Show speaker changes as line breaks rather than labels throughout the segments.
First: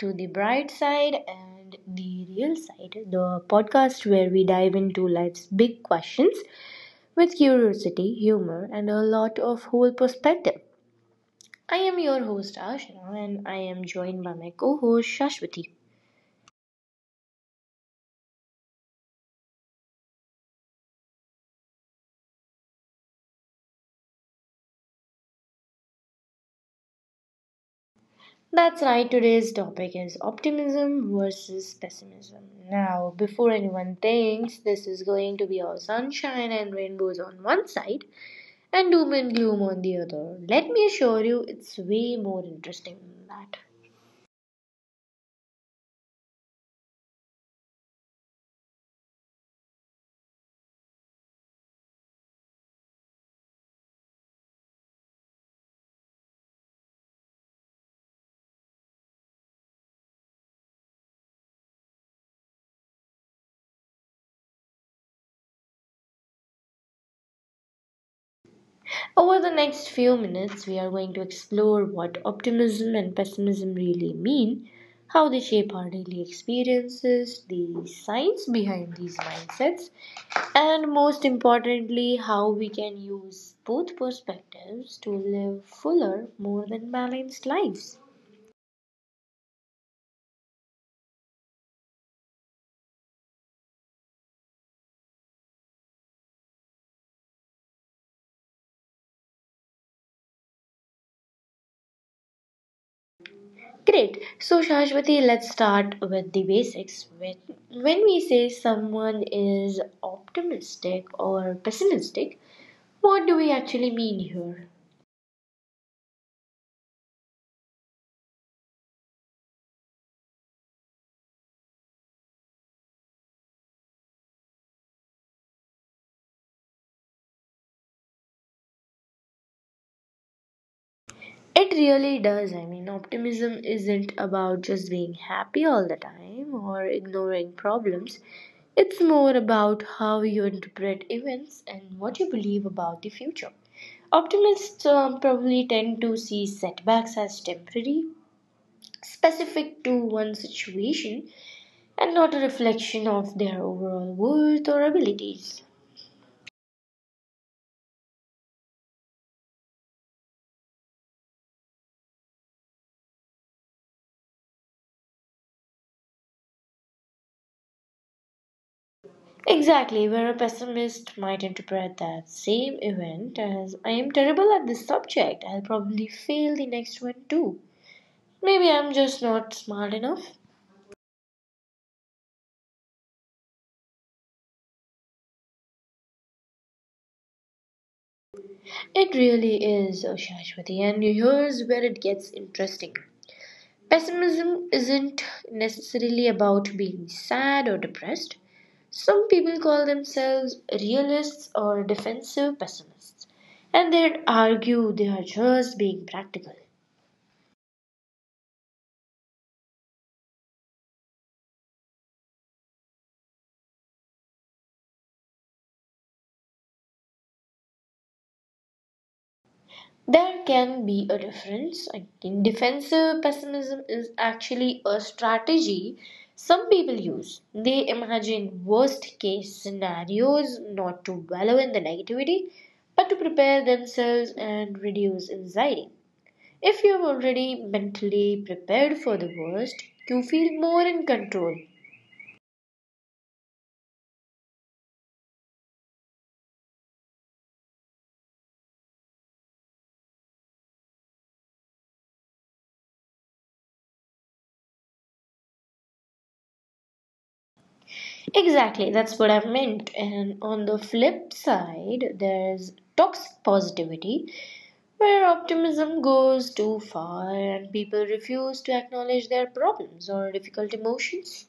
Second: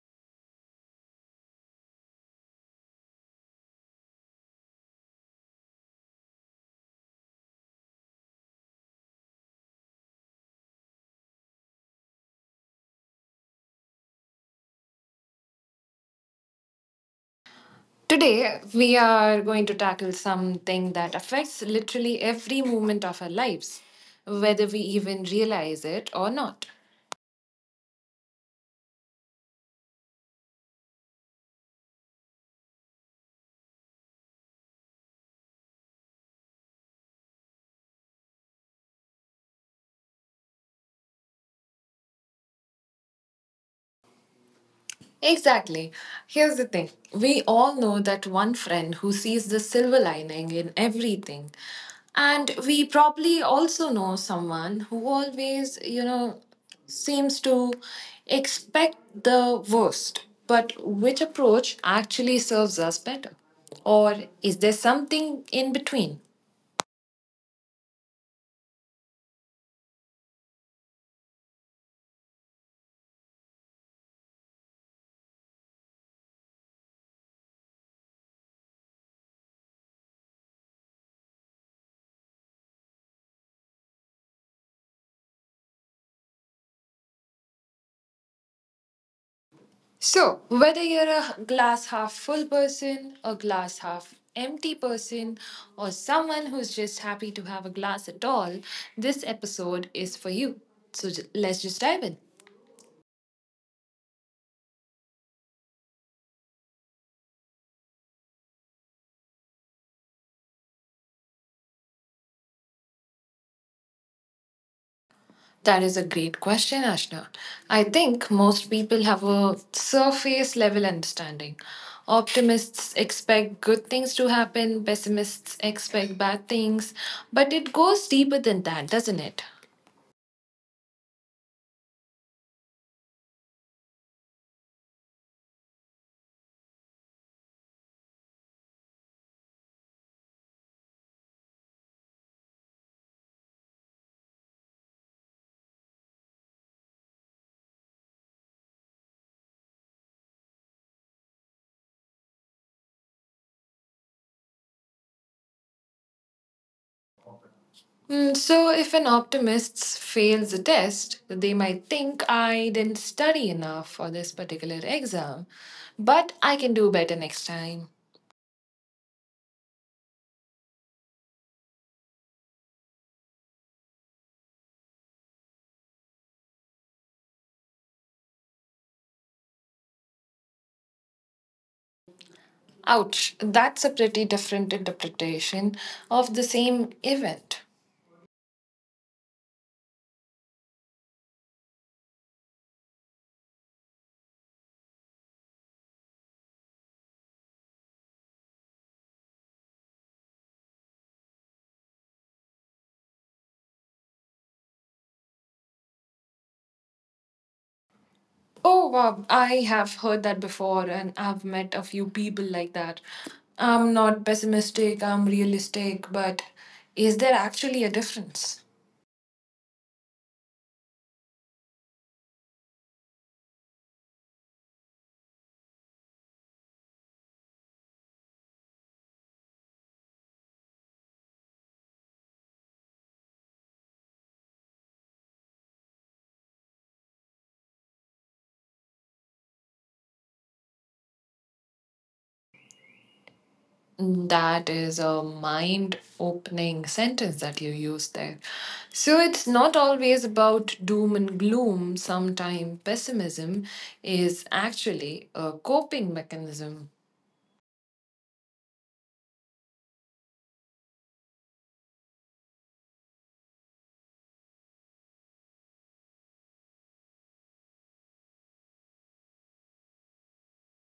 to The Bright Side and The Real Side, the podcast where we dive into life's big questions with curiosity, humor, and a lot of whole perspective. I am your host, Ashna, and I am joined by my co host, Shashwati.
Today, we are going to tackle something that affects literally every moment of our lives, whether we even realize it or not.
That's right, today's topic is optimism versus pessimism. Now, before anyone thinks this is going to be all sunshine and rainbows on one side, and doom and gloom on the other. Let me assure you, it's way more interesting than that.
Exactly. Here's the thing, we all know that one friend who sees the silver lining in everything. And we probably also know someone who always, seems to expect the worst. But which approach actually serves us better? Or is there something in between?
Over the next few minutes, we are going to explore what optimism and pessimism really mean, how they shape our daily experiences, the science behind these mindsets, and most importantly, how we can use both perspectives to live fuller, more than balanced lives.
So, whether you're a glass half full person, a glass half empty person, or someone who's just happy to have a glass at all, this episode is for you. So, let's just dive in.
Great. So, Shashwati, let's start with the basics. When we say someone is optimistic or pessimistic, what do we actually mean here?
That is a great question, Ashna. I think most people have a surface level understanding. Optimists expect good things to happen, pessimists expect bad things, but it goes deeper than that, doesn't it?
It really does. I mean, optimism isn't about just being happy all the time or ignoring problems. It's more about how you interpret events and what you believe about the future. Optimists probably tend to see setbacks as temporary, specific to one situation and not a reflection of their overall worth or abilities.
Mm, so, if an optimist fails the test, they might think I didn't study enough for this particular exam, but I can do better next time.
Exactly, where a pessimist might interpret that same event as I am terrible at this subject, I'll probably fail the next one too. Maybe I'm just not smart enough.
Ouch, that's a pretty different interpretation of the same event.
It really is, oh Shashwati, and here's where it gets interesting. Pessimism isn't necessarily about being sad or depressed. Some people call themselves realists or defensive pessimists, and they argue they are just being practical.
Oh, wow, I have heard that before, and I've met a few people like that. I'm not pessimistic, I'm realistic, but is there actually a difference?
There can be a difference. I think defensive pessimism is actually a strategy some people use. They imagine worst case scenarios not to wallow in the negativity, but to prepare themselves and reduce anxiety. If you're already mentally prepared for the worst, you feel more in control.
That is a mind opening sentence that you used there. So it's not always about doom and gloom. Sometimes pessimism is actually a coping mechanism.
Exactly, that's what I meant. And on the flip side, there's toxic positivity, where optimism goes too far and people refuse to acknowledge their problems or difficult emotions.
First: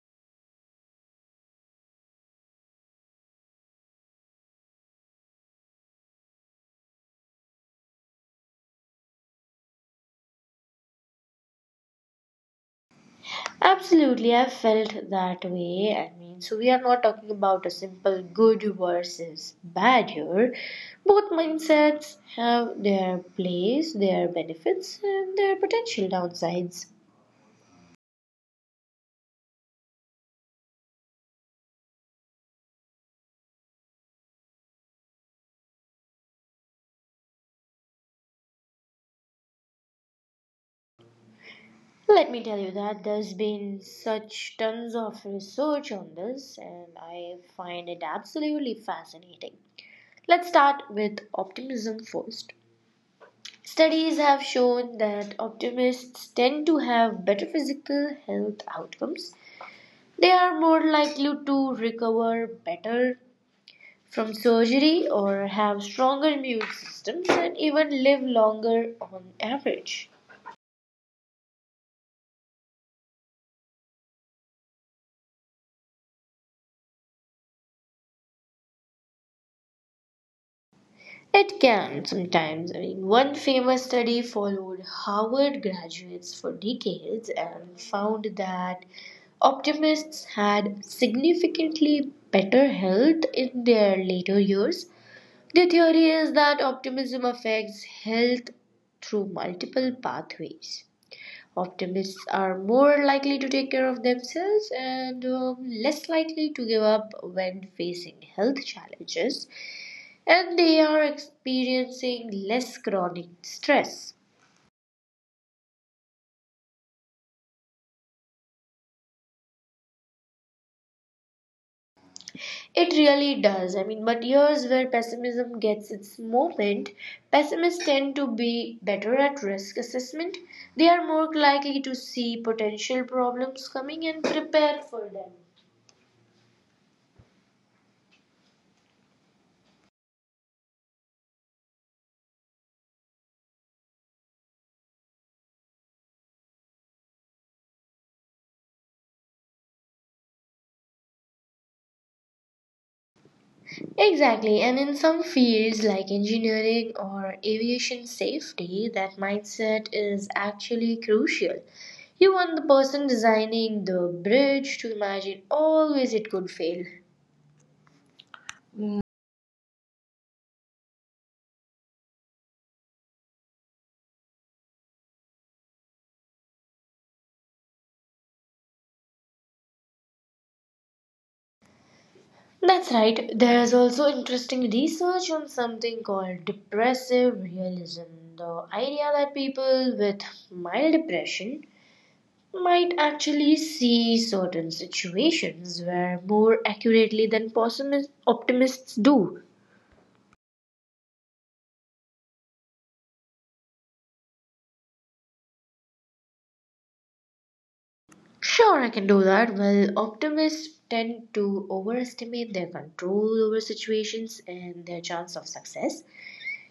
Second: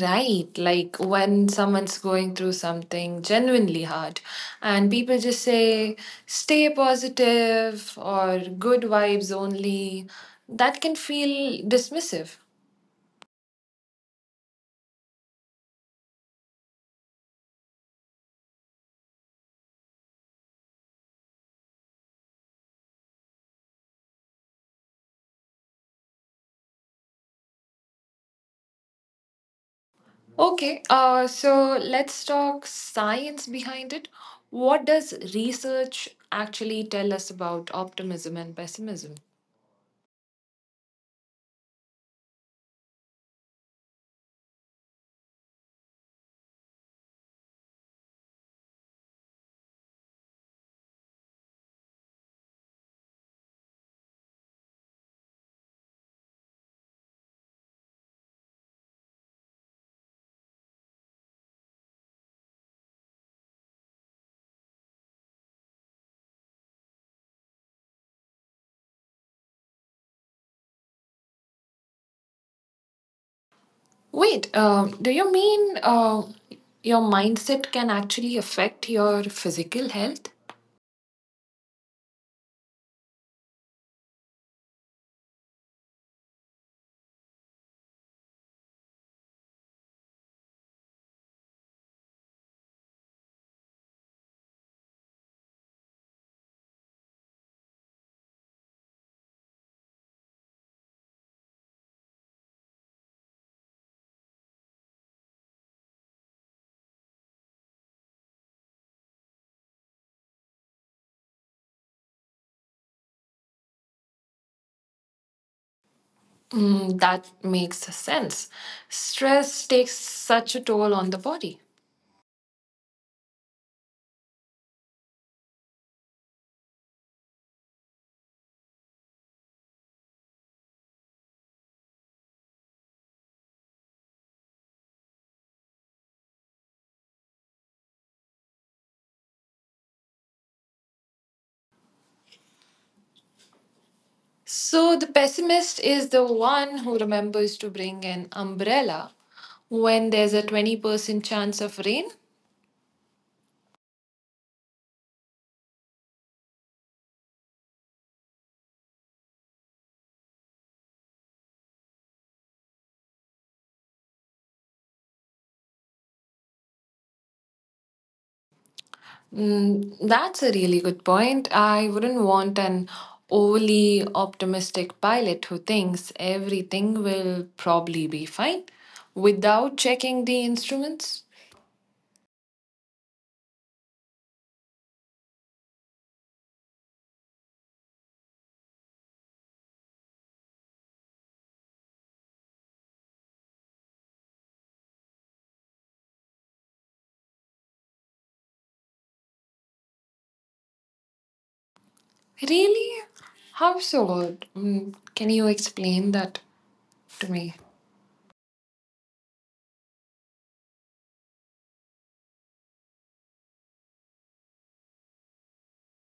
Right, like when someone's going through something genuinely hard, and people just say, stay positive or good vibes only, that can feel dismissive.
Absolutely, I felt that way. I mean, so we are not talking about a simple good versus bad here. Both mindsets have their place, their benefits, and their potential downsides.
Okay, so let's talk science behind it. What does research actually tell us about optimism and pessimism?
Let me tell you that there's been such tons of research on this, and I find it absolutely fascinating. Let's start with optimism first. Studies have shown that optimists tend to have better physical health outcomes. They are more likely to recover better from surgery or have stronger immune systems and even live longer on average.
Wait, do you mean your mindset can actually affect your physical health?
It can sometimes. I mean, one famous study followed Harvard graduates for decades and found that optimists had significantly better health in their later years. The theory is that optimism affects health through multiple pathways. Optimists are more likely to take care of themselves and less likely to give up when facing health challenges, and they are experiencing less chronic stress.
Mm, that makes sense. Stress takes such a toll on the body.
It really does. I mean, but years where pessimism gets its moment, pessimists tend to be better at risk assessment. They are more likely to see potential problems coming and prepare for them.
So the pessimist is the one who remembers to bring an umbrella when there's a 20% chance of rain.
Exactly, and in some fields like engineering or aviation safety, that mindset is actually crucial. You want the person designing the bridge to imagine always it could fail.
Mm, that's a really good point. I wouldn't want an overly optimistic pilot who thinks everything will probably be fine without checking the instruments.
That's right, there is also interesting research on something called depressive realism, the idea that people with mild depression might actually see certain situations where more accurately than optimists do.
Really? How so? Mm, can you explain that to me?
Sure, I can do that. Well, optimists tend to overestimate their control over situations and their chance of success.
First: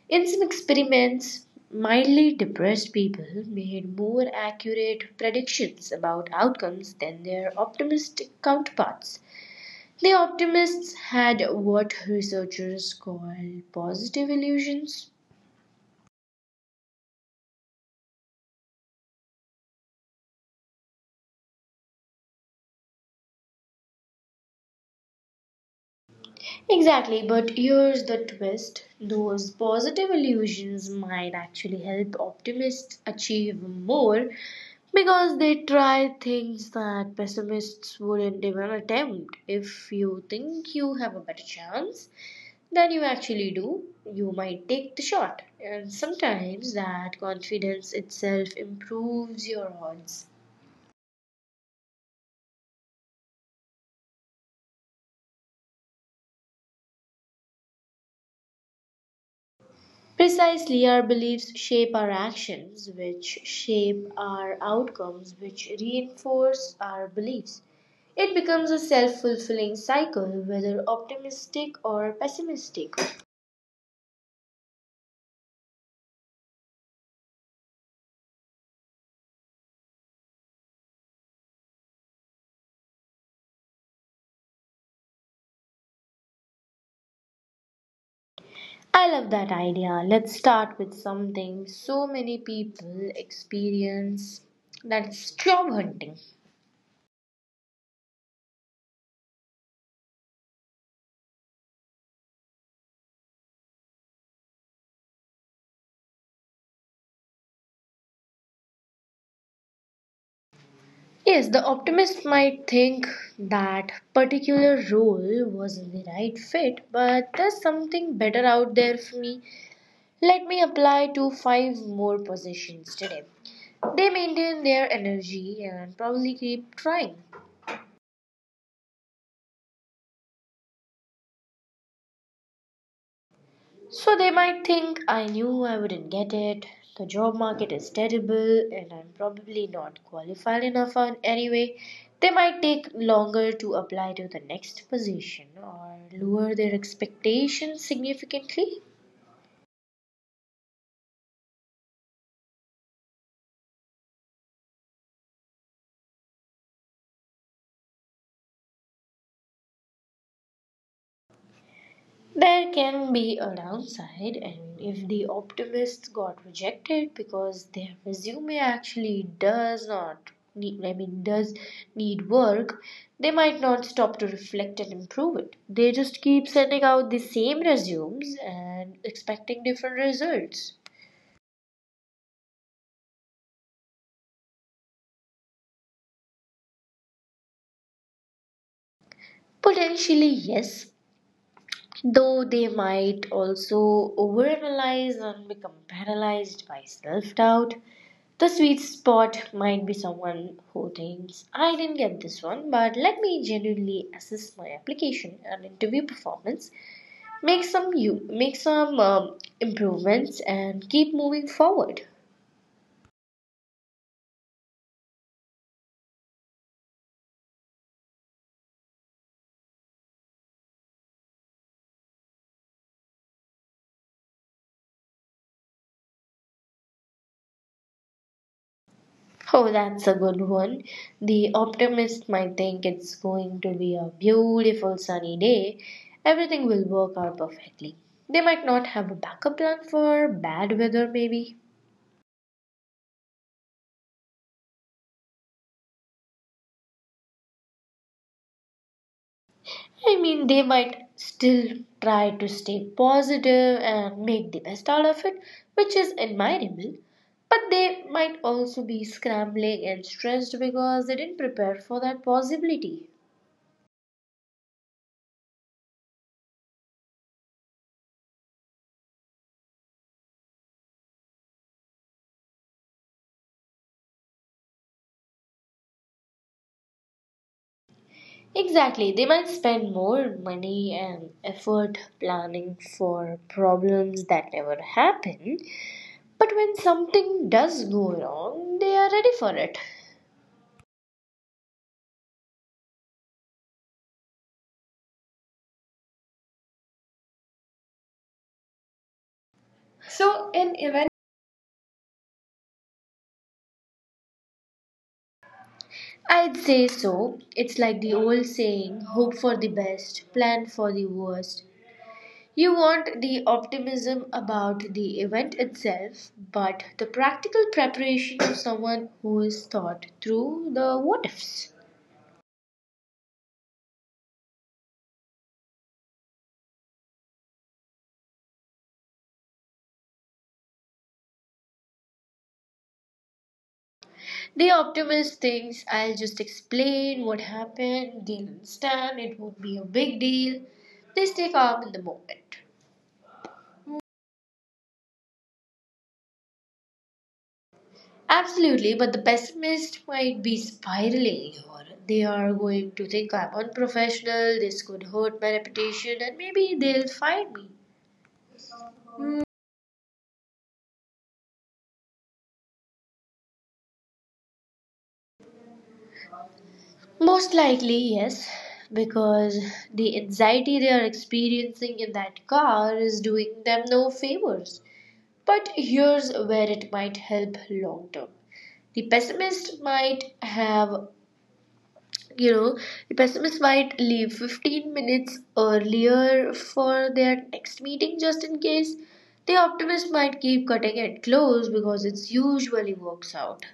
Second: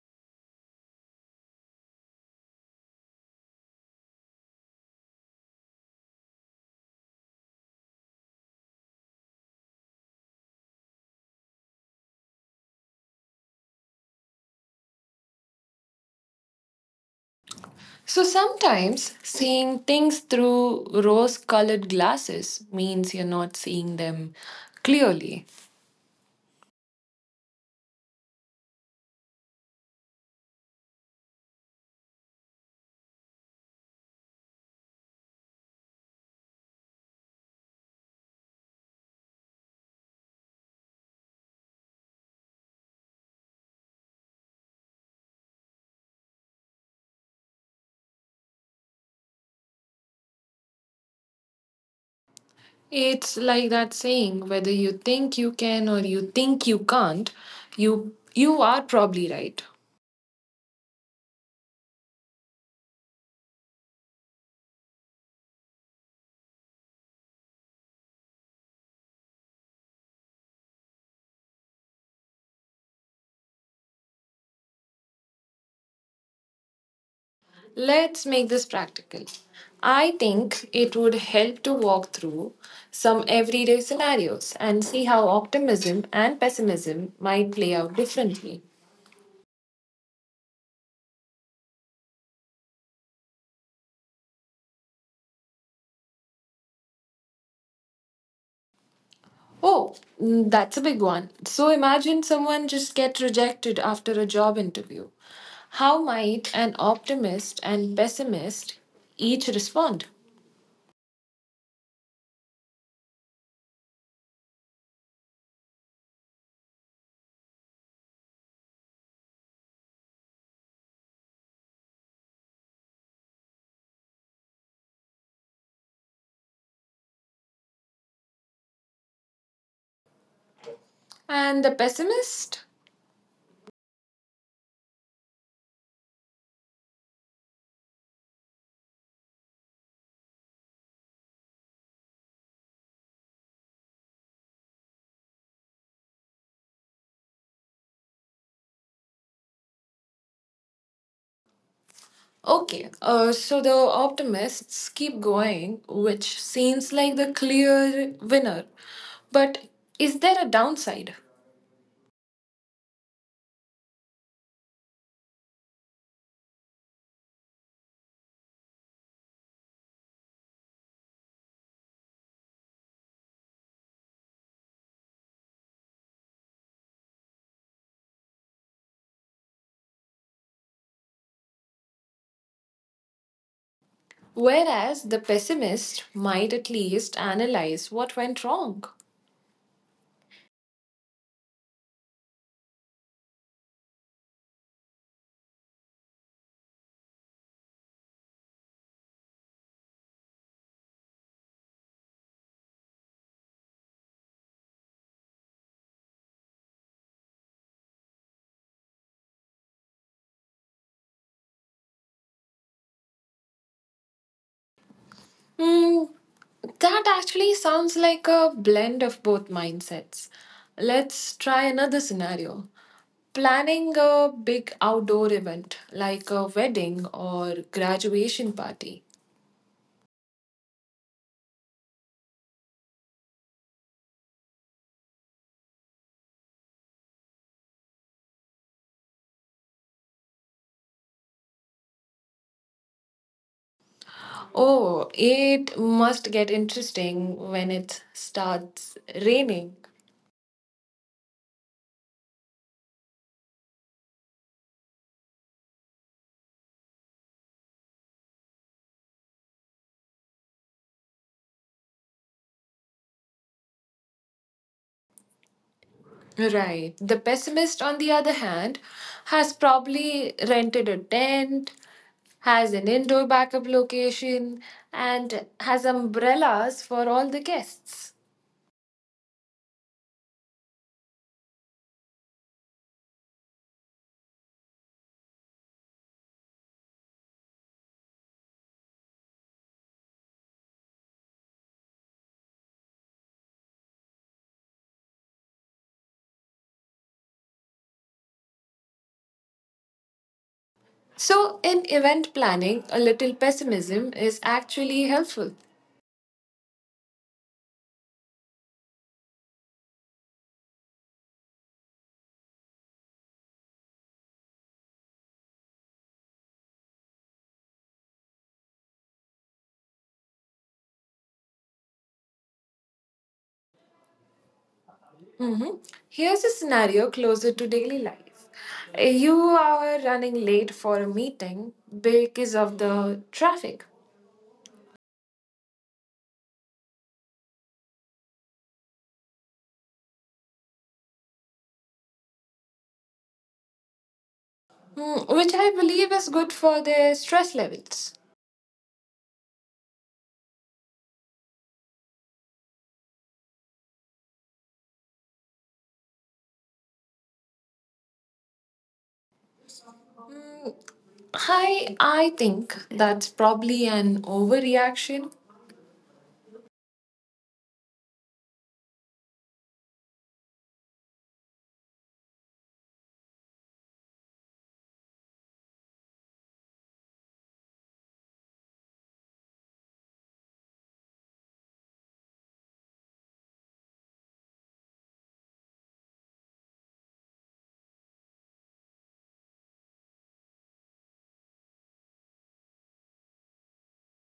In some experiments, mildly depressed people made more accurate predictions about outcomes than their optimistic counterparts. The optimists had what researchers call positive illusions.
So sometimes seeing things through rose colored glasses means you're not seeing them clearly.
Exactly, but here's the twist, those positive illusions might actually help optimists achieve more because they try things that pessimists wouldn't even attempt. If you think you have a better chance than you actually do, you might take the shot. And sometimes that confidence itself improves your odds.
It's like that saying whether you think you can or you think you can't, you are probably right.
Precisely, our beliefs shape our actions, which shape our outcomes, which reinforce our beliefs. It becomes a self fulfilling cycle, whether optimistic or pessimistic.
Let's make this practical. I think it would help to walk through some everyday scenarios and see how optimism and pessimism might play out differently.
I love that idea. Let's start with something so many people experience, that's job hunting.
Oh, mm, that's a big one. So imagine someone just get rejected after a job interview. How might an optimist and pessimist each respond?
Yes, the optimist might think that particular role wasn't the right fit, but there's something better out there for me. Let me apply to five more positions today. They maintain their energy and probably keep trying.
And the pessimist?
So they might think I knew I wouldn't get it. The job market is terrible and I'm probably not qualified enough anyway. They might take longer to apply to the next position or lower their expectations significantly.
Okay, so the optimists keep going, which seems like the clear winner. But is there a downside?
There can be a downside, and if the optimists got rejected because their resume actually does not need, I mean, does need work, they might not stop to reflect and improve it. They just keep sending out the same resumes and expecting different results.
Whereas the pessimist might at least analyze what went wrong.
Potentially, yes, though they might also overanalyze and become paralyzed by self doubt. The sweet spot might be someone who thinks, I didn't get this one, but let me genuinely assess my application and interview performance, make some improvements, and keep moving forward.
Hmm, that actually sounds like a blend of both mindsets. Let's try another scenario. Planning a big outdoor event like a wedding or graduation party.
Oh, that's a good one. The optimist might think it's going to be a beautiful sunny day. Everything will work out perfectly. They might not have a backup plan for bad weather, maybe.
Oh, it must get interesting when it starts raining.
I mean, they might still try to stay positive and make the best out of it, which is admirable. But they might also be scrambling and stressed because they didn't prepare for that possibility.
Right. The pessimist, on the other hand, has probably rented a tent, has an indoor backup location, and has umbrellas for all the guests.
Exactly. They might spend more money and effort planning for problems that never happen, but when something does go wrong, they are ready for it. So, in
So,
event
in event planning, a little pessimism is actually helpful.
I'd say so. It's like the old saying hope for the best, plan for the worst. You want the optimism about the event itself, but the practical preparation of someone who is thought through the what ifs.
Mhm. Here's a scenario closer to daily life. You are running late for a meeting because of the traffic,
The optimist thinks I'll just explain what happened, they'll understand, it won't be a big deal. They stay calm in the moment.
mm, which I believe is good for their stress levels.
Absolutely, but the pessimist might be spiraling, or they are going to think I'm unprofessional, this could hurt my reputation, and maybe they'll fire me.
Mm, I think that's probably an overreaction.
Most likely, yes, because the anxiety they are experiencing in that car is doing them no favors. But here's where it might help long term. The pessimist might have you know the pessimist might leave 15 minutes earlier for their next meeting, just in case. The optimist might keep cutting it close because it usually works out.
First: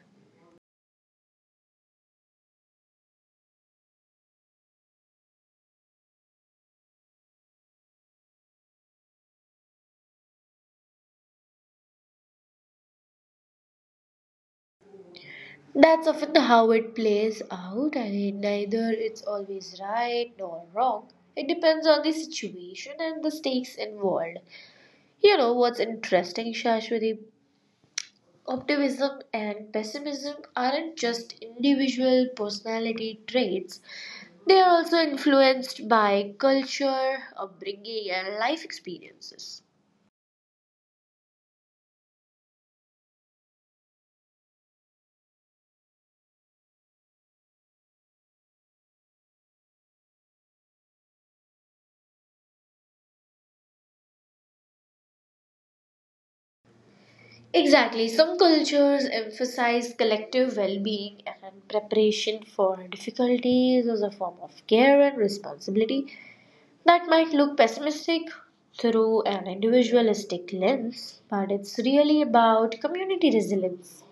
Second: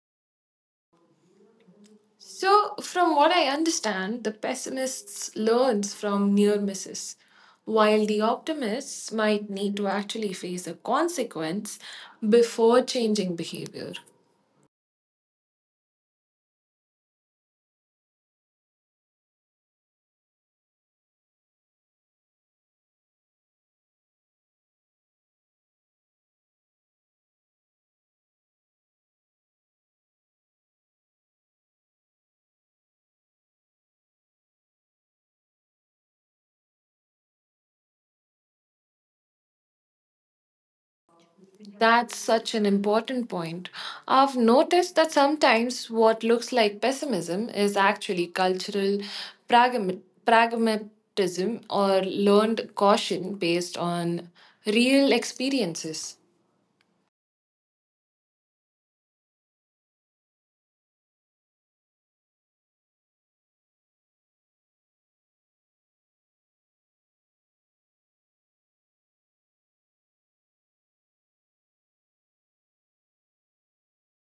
So, from what I understand, the pessimist learns from near misses, while the optimists might need to actually face a consequence before changing behavior.
That's often how it plays out. I mean, neither it's always right nor wrong. It depends on the situation and the stakes involved. You know what's interesting, Shashwati, optimism and pessimism aren't just individual personality traits, they are also influenced by culture, upbringing, and life experiences.
That's such an important point. I've noticed that sometimes what looks like pessimism is actually cultural pragma- pragmatism or learned caution based on real experiences.
Exactly, some cultures emphasize collective well being and preparation for difficulties as a form of care and responsibility. That might look pessimistic through an individualistic lens, but it's really about community resilience.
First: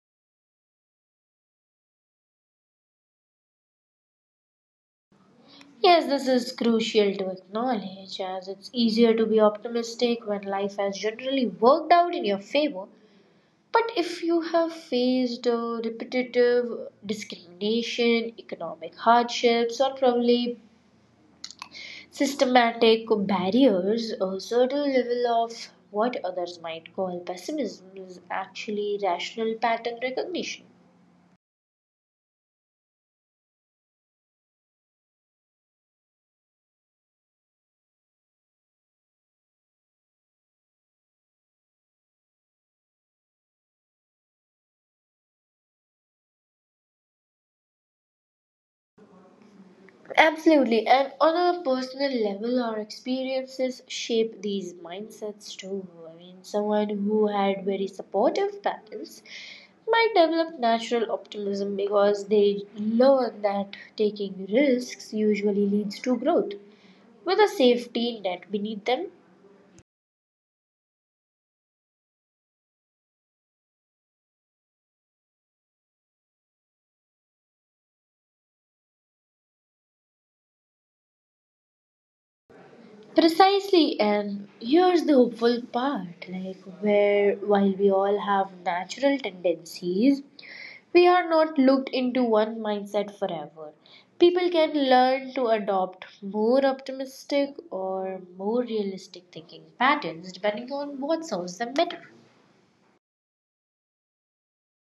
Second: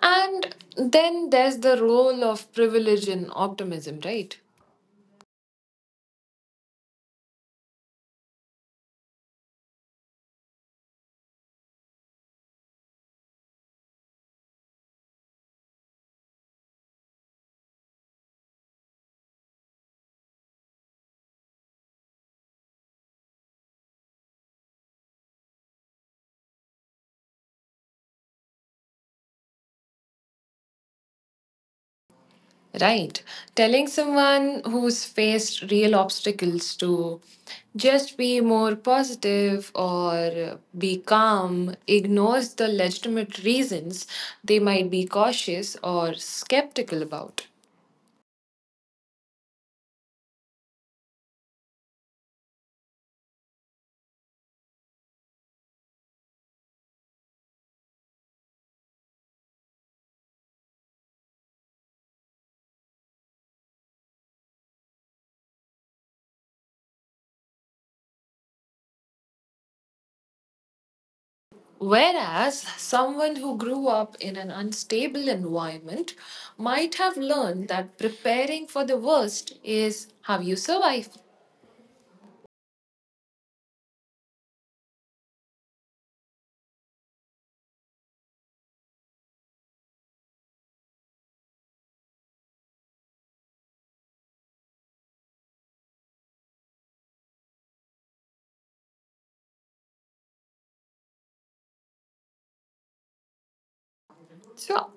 And then there's the role of privilege in optimism, right?
Yes, this is crucial to acknowledge as it's easier to be optimistic when life has generally worked out in your favor. But if you have faced repetitive discrimination, economic hardships, or probably systematic barriers, a certain level of what others might call pessimism is actually rational pattern recognition.
Right. Telling someone who's faced real obstacles to just be more positive or be calm ignores the legitimate reasons they might be cautious or skeptical about.
Absolutely. And on a personal level, our experiences shape these mindsets too. I mean, someone who had very supportive parents might develop natural optimism because they learn that taking risks usually leads to growth with a safety net beneath them.
Whereas someone who grew up in an unstable environment might have learned that preparing for the worst is how you survive.
Precisely, and here's the hopeful part, like, where while we all have natural tendencies, we are not locked into one mindset forever. People can learn to adopt more optimistic or more realistic thinking patterns depending on what serves them better.
So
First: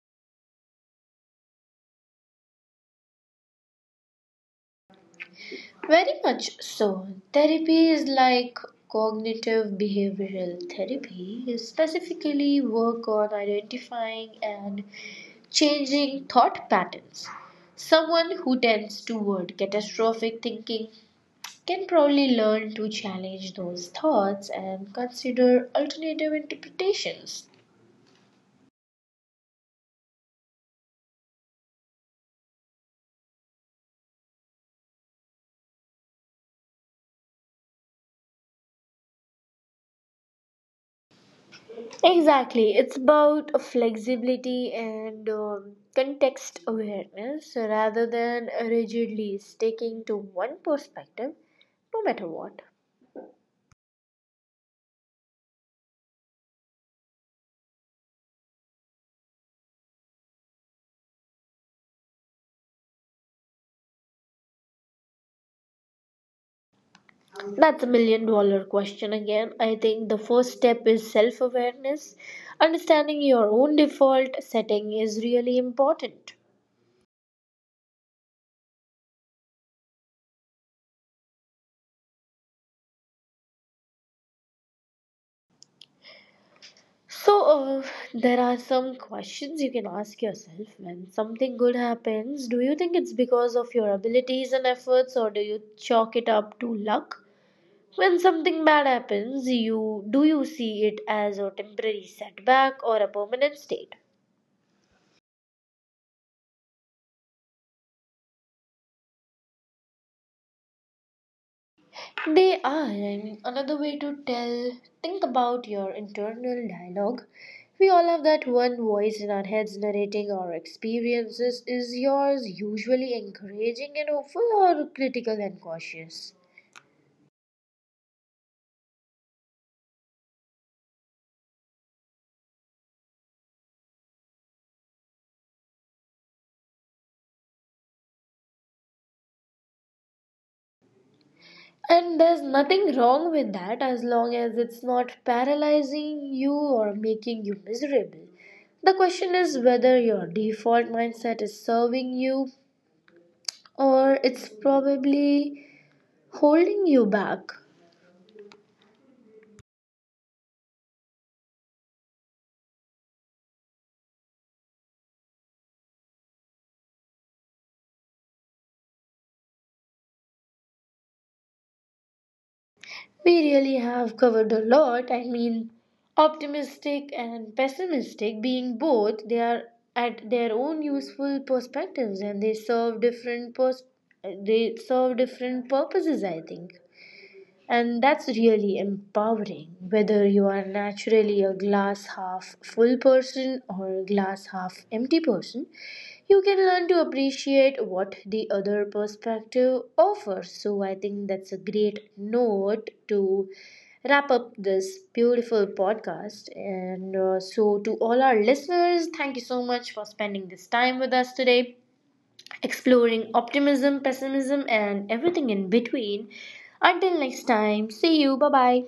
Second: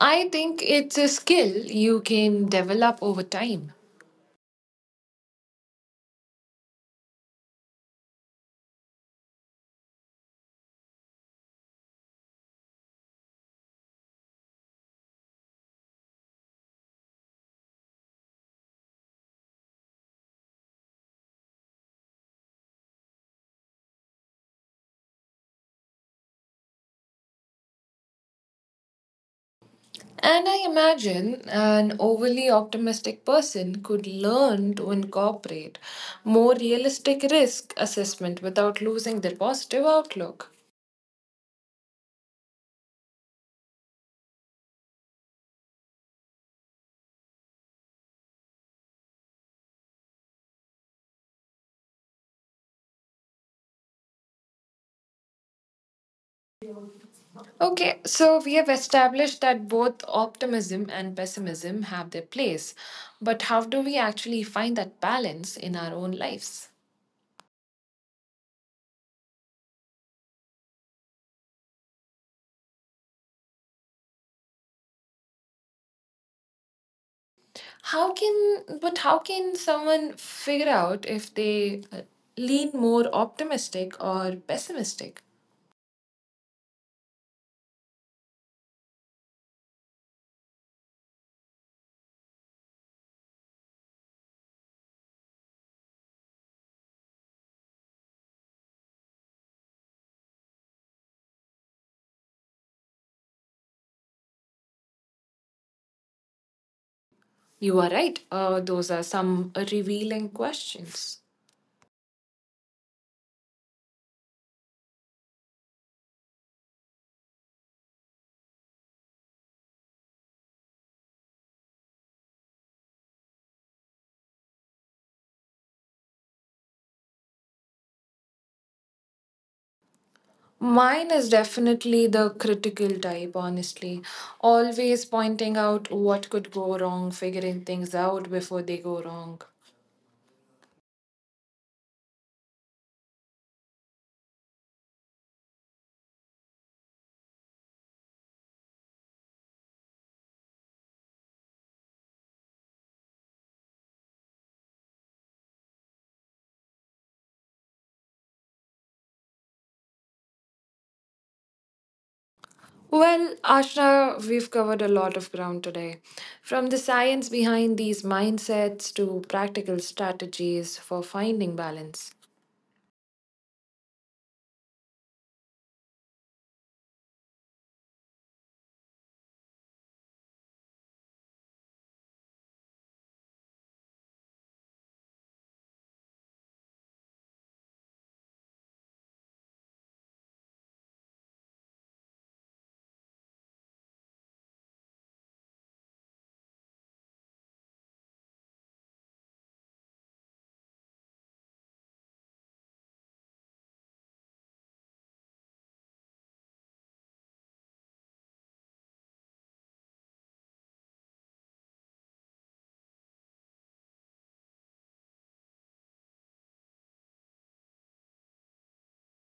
I think it's a skill you can develop over time.
Very much so. Therapy is like cognitive behavioral therapy, is specifically work on identifying and changing thought patterns. Someone who tends toward catastrophic thinking can probably learn to challenge those thoughts and consider alternative interpretations.
And I imagine an overly optimistic person could learn to incorporate more realistic risk assessment without losing their positive outlook.
Exactly. It's about a flexibility and context awareness rather than rigidly sticking to one perspective no matter what.
Okay, so we have established that both optimism and pessimism have their place, but how do we actually find that balance in our own lives?
That's a million dollar question again. I think the first step is self awareness. Understanding your own default setting is really important.
How can but how can someone figure out if they lean more optimistic or pessimistic?
So, there are some questions you can ask yourself when something good happens. Do you think it's because of your abilities and efforts, or do you chalk it up to luck? When something bad happens, you do you see it as a temporary setback or a permanent state?
You are right. Those are some revealing questions.
They are, I mean, another way to tell, think about your internal dialogue. We all have that one voice in our heads narrating our experiences. Is yours usually encouraging and hopeful or critical and cautious?
Mine is definitely the critical type, honestly. Always pointing out what could go wrong, figuring things out before they go wrong.
And there's nothing wrong with that as long as it's not paralyzing you or making you miserable. The question is whether your default mindset is serving you or it's probably holding you back.
Well, Ashna, we've covered a lot of ground today. From the science behind these mindsets to practical strategies for finding balance.
We really have covered a lot. I mean, optimistic and pessimistic being both, they are at their own useful perspectives and they serve different purposes, I think. And that's really empowering, whether you are naturally a glass half full person or a glass half empty person. You can learn to appreciate what the other perspective offers. So, I think that's a great note to wrap up this beautiful podcast. And so, to all our listeners, thank you so much for spending this time with us today exploring optimism, pessimism, and everything in between. Until next time, see you. Bye bye.